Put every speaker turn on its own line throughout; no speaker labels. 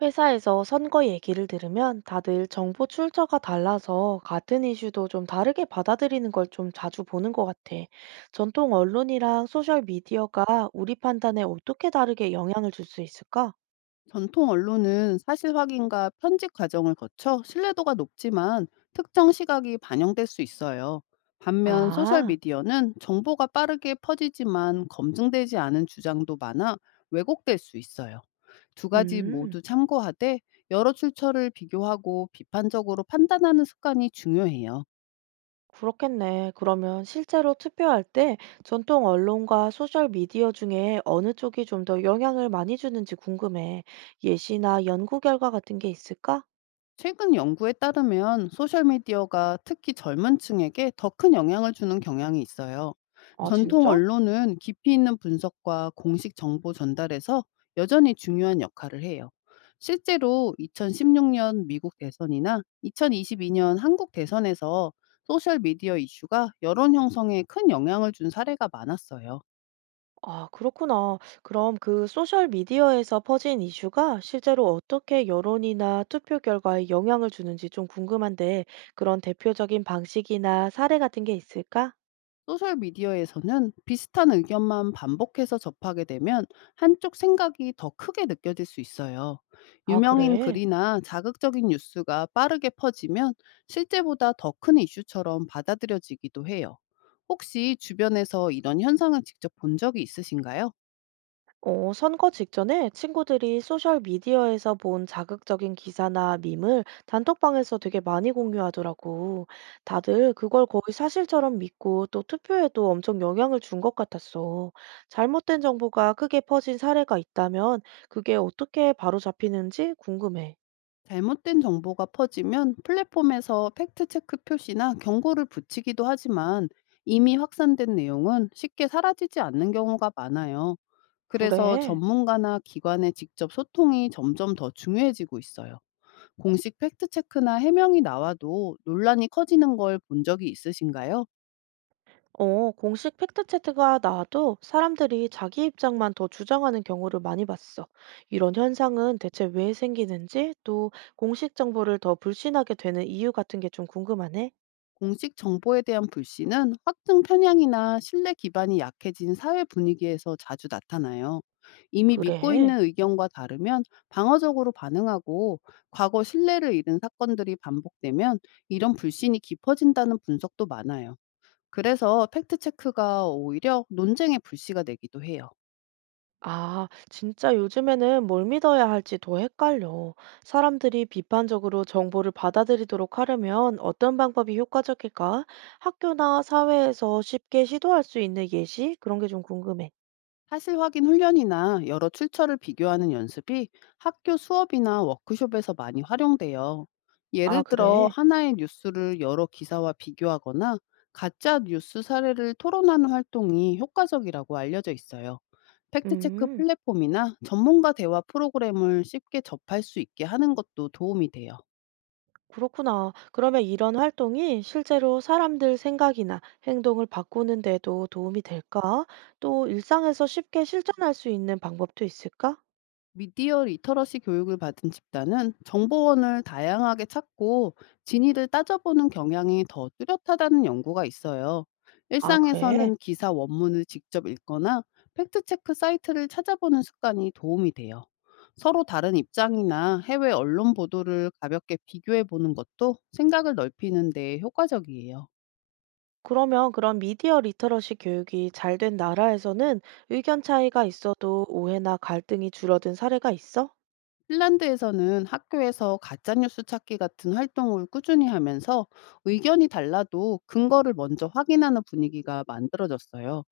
회사에서 선거 얘기를 들으면 다들 정보 출처가 달라서 같은 이슈도 좀 다르게 받아들이는 걸 좀 자주 보는 것 같아. 전통 언론이랑 소셜 미디어가 우리 판단에 어떻게 다르게 영향을 줄 수 있을까?
전통 언론은 사실 확인과 편집 과정을 거쳐 신뢰도가 높지만 특정 시각이 반영될 수 있어요. 반면
아,
소셜미디어는 정보가 빠르게 퍼지지만 검증되지 않은 주장도 많아 왜곡될 수 있어요. 두 가지
음,
모두 참고하되 여러 출처를 비교하고 비판적으로 판단하는 습관이 중요해요.
그렇겠네. 그러면 실제로 투표할 때 전통 언론과 소셜 미디어 중에 어느 쪽이 좀 더 영향을 많이 주는지 궁금해. 예시나 연구 결과 같은 게 있을까?
최근 연구에 따르면 소셜미디어가 특히 젊은 층에게 더 큰 영향을 주는 경향이 있어요.
아,
전통
진짜?
언론은 깊이 있는 분석과 공식 정보 전달에서 여전히 중요한 역할을 해요. 실제로 2016년 미국 대선이나 2022년 한국 대선에서 소셜미디어 이슈가 여론 형성에 큰 영향을 준 사례가 많았어요.
아, 그렇구나. 그럼 그 소셜 미디어에서 퍼진 이슈가 실제로 어떻게 여론이나 투표 결과에 영향을 주는지 좀 궁금한데, 그런 대표적인 방식이나 사례 같은 게 있을까?
소셜 미디어에서는 비슷한 의견만 반복해서 접하게 되면 한쪽 생각이 더 크게 느껴질 수 있어요.
아,
유명인
그래.
글이나 자극적인 뉴스가 빠르게 퍼지면 실제보다 더 큰 이슈처럼 받아들여지기도 해요. 혹시 주변에서 이런 현상을 직접 본 적이 있으신가요?
어, 선거 직전에 친구들이 소셜미디어에서 본 자극적인 기사나 밈을 단톡방에서 되게 많이 공유하더라고. 다들 그걸 거의 사실처럼 믿고 또 투표에도 엄청 영향을 준 것 같았어. 잘못된 정보가 크게 퍼진 사례가 있다면 그게 어떻게 바로잡히는지 궁금해.
잘못된 정보가 퍼지면 플랫폼에서 팩트체크 표시나 경고를 붙이기도 하지만 이미 확산된 내용은 쉽게 사라지지 않는 경우가 많아요. 그래서
그래.
전문가나 기관의 직접 소통이 점점 더 중요해지고 있어요. 공식 팩트체크나 해명이 나와도 논란이 커지는 걸 본 적이 있으신가요?
어, 공식 팩트체크가 나와도 사람들이 자기 입장만 더 주장하는 경우를 많이 봤어. 이런 현상은 대체 왜 생기는지, 또 공식 정보를 더 불신하게 되는 이유 같은 게 좀 궁금하네.
공식 정보에 대한 불신은 확증 편향이나 신뢰 기반이 약해진 사회 분위기에서 자주 나타나요. 이미 믿고
그래.
있는 의견과 다르면 방어적으로 반응하고, 과거 신뢰를 잃은 사건들이 반복되면 이런 불신이 깊어진다는 분석도 많아요. 그래서 팩트체크가 오히려 논쟁의 불씨가 되기도 해요.
아, 진짜 요즘에는 뭘 믿어야 할지 더 헷갈려. 사람들이 비판적으로 정보를 받아들이도록 하려면 어떤 방법이 효과적일까? 학교나 사회에서 쉽게 시도할 수 있는 예시? 그런 게 좀 궁금해.
사실 확인 훈련이나 여러 출처를 비교하는 연습이 학교 수업이나 워크숍에서 많이 활용돼요.
아,
예를 들어
그래.
하나의 뉴스를 여러 기사와 비교하거나 가짜 뉴스 사례를 토론하는 활동이 효과적이라고 알려져 있어요. 팩트체크
음.
플랫폼이나 전문가 대화 프로그램을 쉽게 접할 수 있게 하는 것도 도움이 돼요.
그렇구나. 그러면 이런 활동이 실제로 사람들 생각이나 행동을 바꾸는 데도 도움이 될까? 또 일상에서 쉽게 실천할 수 있는 방법도 있을까?
미디어 리터러시 교육을 받은 집단은 정보원을 다양하게 찾고 진위를 따져보는 경향이 더 뚜렷하다는 연구가 있어요.
아, 그래.
일상에서는 기사 원문을 직접 읽거나 팩트체크 사이트를 찾아보는 습관이 도움이 돼요. 서로 다른 입장이나 해외 언론 보도를 가볍게 비교해 보는 것도 생각을 넓히는 데 효과적이에요.
그러면 그런 미디어 리터러시 교육이 잘 된 나라에서는 의견 차이가 있어도 오해나 갈등이 줄어든 사례가 있어?
핀란드에서는 학교에서 가짜뉴스 찾기 같은 활동을 꾸준히 하면서 의견이 달라도 근거를 먼저 확인하는 분위기가 만들어졌어요.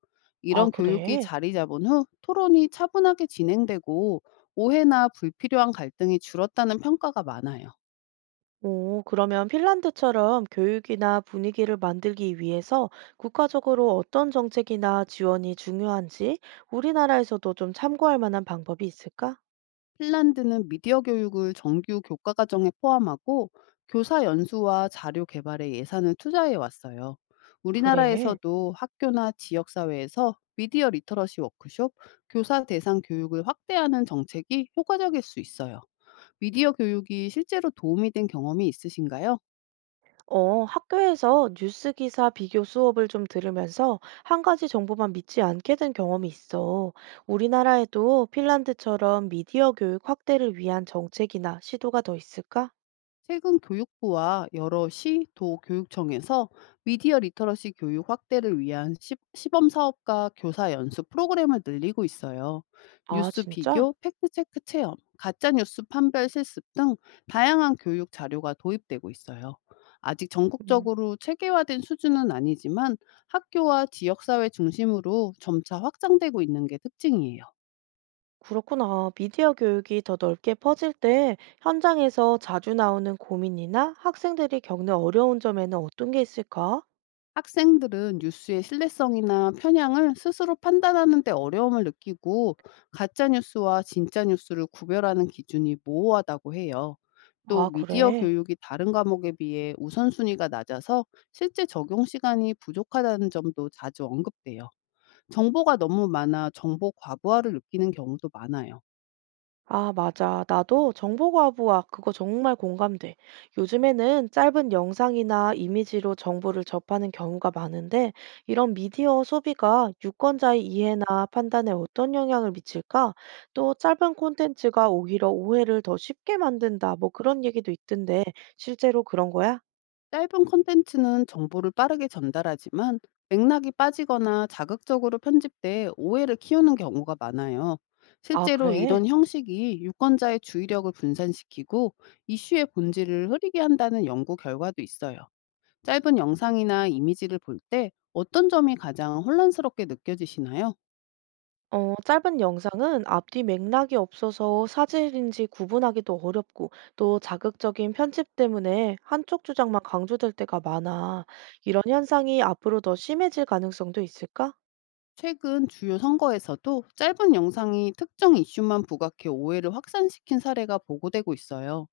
아,
이런 교육이
그래.
자리 잡은 후 토론이 차분하게 진행되고 오해나 불필요한 갈등이 줄었다는 평가가 많아요.
오, 그러면 핀란드처럼 교육이나 분위기를 만들기 위해서 국가적으로 어떤 정책이나 지원이 중요한지 우리나라에서도 좀 참고할 만한 방법이 있을까?
핀란드는 미디어 교육을 정규 교과 과정에 포함하고 교사 연수와 자료 개발에 예산을 투자해 왔어요.
그래.
우리나라에서도 학교나 지역 사회에서 미디어 리터러시 워크숍, 교사 대상 교육을 확대하는 정책이 효과적일 수 있어요. 미디어 교육이 실제로 도움이 된 경험이 있으신가요?
어, 학교에서 뉴스 기사 비교 수업을 좀 들으면서 한 가지 정보만 믿지 않게 된 경험이 있어. 우리나라에도 핀란드처럼 미디어 교육 확대를 위한 정책이나 시도가 더 있을까?
최근 교육부와 여러 시, 도 교육청에서 미디어 리터러시 교육 확대를 위한 시범 사업과 교사 연수 프로그램을 늘리고 있어요.
아,
뉴스
진짜?
비교, 팩트체크 체험, 가짜뉴스 판별 실습 등 다양한 교육 자료가 도입되고 있어요. 아직
음.
전국적으로 체계화된 수준은 아니지만 학교와 지역사회 중심으로 점차 확장되고 있는 게 특징이에요.
그렇구나. 미디어 교육이 더 넓게 퍼질 때 현장에서 자주 나오는 고민이나 학생들이 겪는 어려운 점에는 어떤 게 있을까?
학생들은 뉴스의 신뢰성이나 편향을 스스로 판단하는 데 어려움을 느끼고 가짜 뉴스와 진짜 뉴스를 구별하는 기준이 모호하다고 해요. 또
아,
미디어
그래.
교육이 다른 과목에 비해 우선순위가 낮아서 실제 적용 시간이 부족하다는 점도 자주 언급돼요. 정보가 너무 많아 정보 과부하를 느끼는 경우도 많아요.
아, 맞아. 나도 정보과부와 그거 정말 공감돼. 요즘에는 짧은 영상이나 이미지로 정보를 접하는 경우가 많은데 이런 미디어 소비가 유권자의 이해나 판단에 어떤 영향을 미칠까? 또 짧은 콘텐츠가 오히려 오해를 더 쉽게 만든다. 뭐 그런 얘기도 있던데 실제로 그런 거야?
짧은 콘텐츠는 정보를 빠르게 전달하지만 맥락이 빠지거나 자극적으로 편집돼 오해를 키우는 경우가 많아요.
아,
실제로
그래?
이런 형식이 유권자의 주의력을 분산시키고 이슈의 본질을 흐리게 한다는 연구 결과도 있어요. 짧은 영상이나 이미지를 볼 때 어떤 점이 가장 혼란스럽게 느껴지시나요?
어, 짧은 영상은 앞뒤 맥락이 없어서 사실인지 구분하기도 어렵고 또 자극적인 편집 때문에 한쪽 주장만 강조될 때가 많아. 이런 현상이 앞으로 더 심해질 가능성도 있을까?
최근 주요 선거에서도 짧은 영상이 특정 이슈만 부각해 오해를 확산시킨 사례가 보고되고 있어요.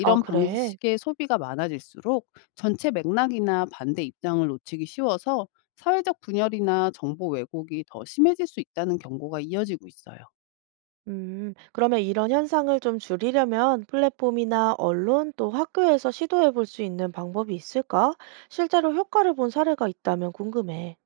아, 그래?
방식의 소비가 많아질수록 전체 맥락이나 반대 입장을 놓치기 쉬워서 사회적 분열이나 정보 왜곡이 더 심해질 수 있다는 경고가 이어지고 있어요.
그러면 이런 현상을 좀 줄이려면 플랫폼이나 언론 또 학교에서 시도해 볼 수 있는 방법이 있을까? 실제로 효과를 본 사례가 있다면 궁금해.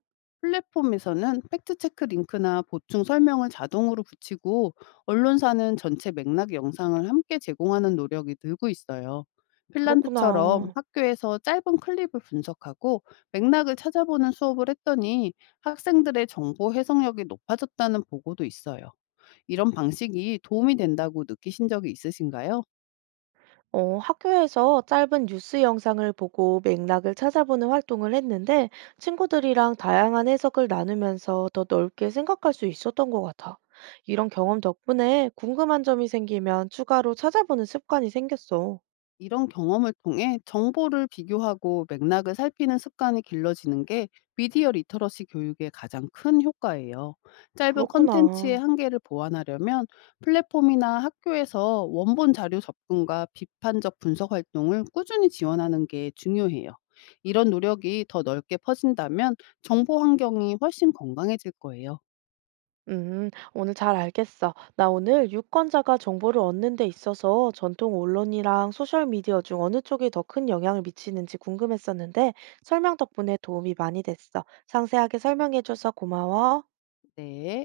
플랫폼에서는 팩트체크 링크나 보충 설명을 자동으로 붙이고 언론사는 전체 맥락 영상을 함께 제공하는 노력이 늘고 있어요. 핀란드처럼
그렇구나.
학교에서 짧은 클립을 분석하고 맥락을 찾아보는 수업을 했더니 학생들의 정보 해석력이 높아졌다는 보고도 있어요. 이런 방식이 도움이 된다고 느끼신 적이 있으신가요?
어, 학교에서 짧은 뉴스 영상을 보고 맥락을 찾아보는 활동을 했는데 친구들이랑 다양한 해석을 나누면서 더 넓게 생각할 수 있었던 것 같아. 이런 경험 덕분에 궁금한 점이 생기면 추가로 찾아보는 습관이 생겼어.
이런 경험을 통해 정보를 비교하고 맥락을 살피는 습관이 길러지는 게 미디어 리터러시 교육의 가장 큰 효과예요. 짧은
그렇구나.
컨텐츠의 한계를 보완하려면 플랫폼이나 학교에서 원본 자료 접근과 비판적 분석 활동을 꾸준히 지원하는 게 중요해요. 이런 노력이 더 넓게 퍼진다면 정보 환경이 훨씬 건강해질 거예요.
오늘 잘 알겠어. 나 오늘 유권자가 정보를 얻는 데 있어서 전통 언론이랑 소셜미디어 중 어느 쪽이 더 큰 영향을 미치는지 궁금했었는데 설명 덕분에 도움이 많이 됐어. 상세하게 설명해줘서 고마워.
네.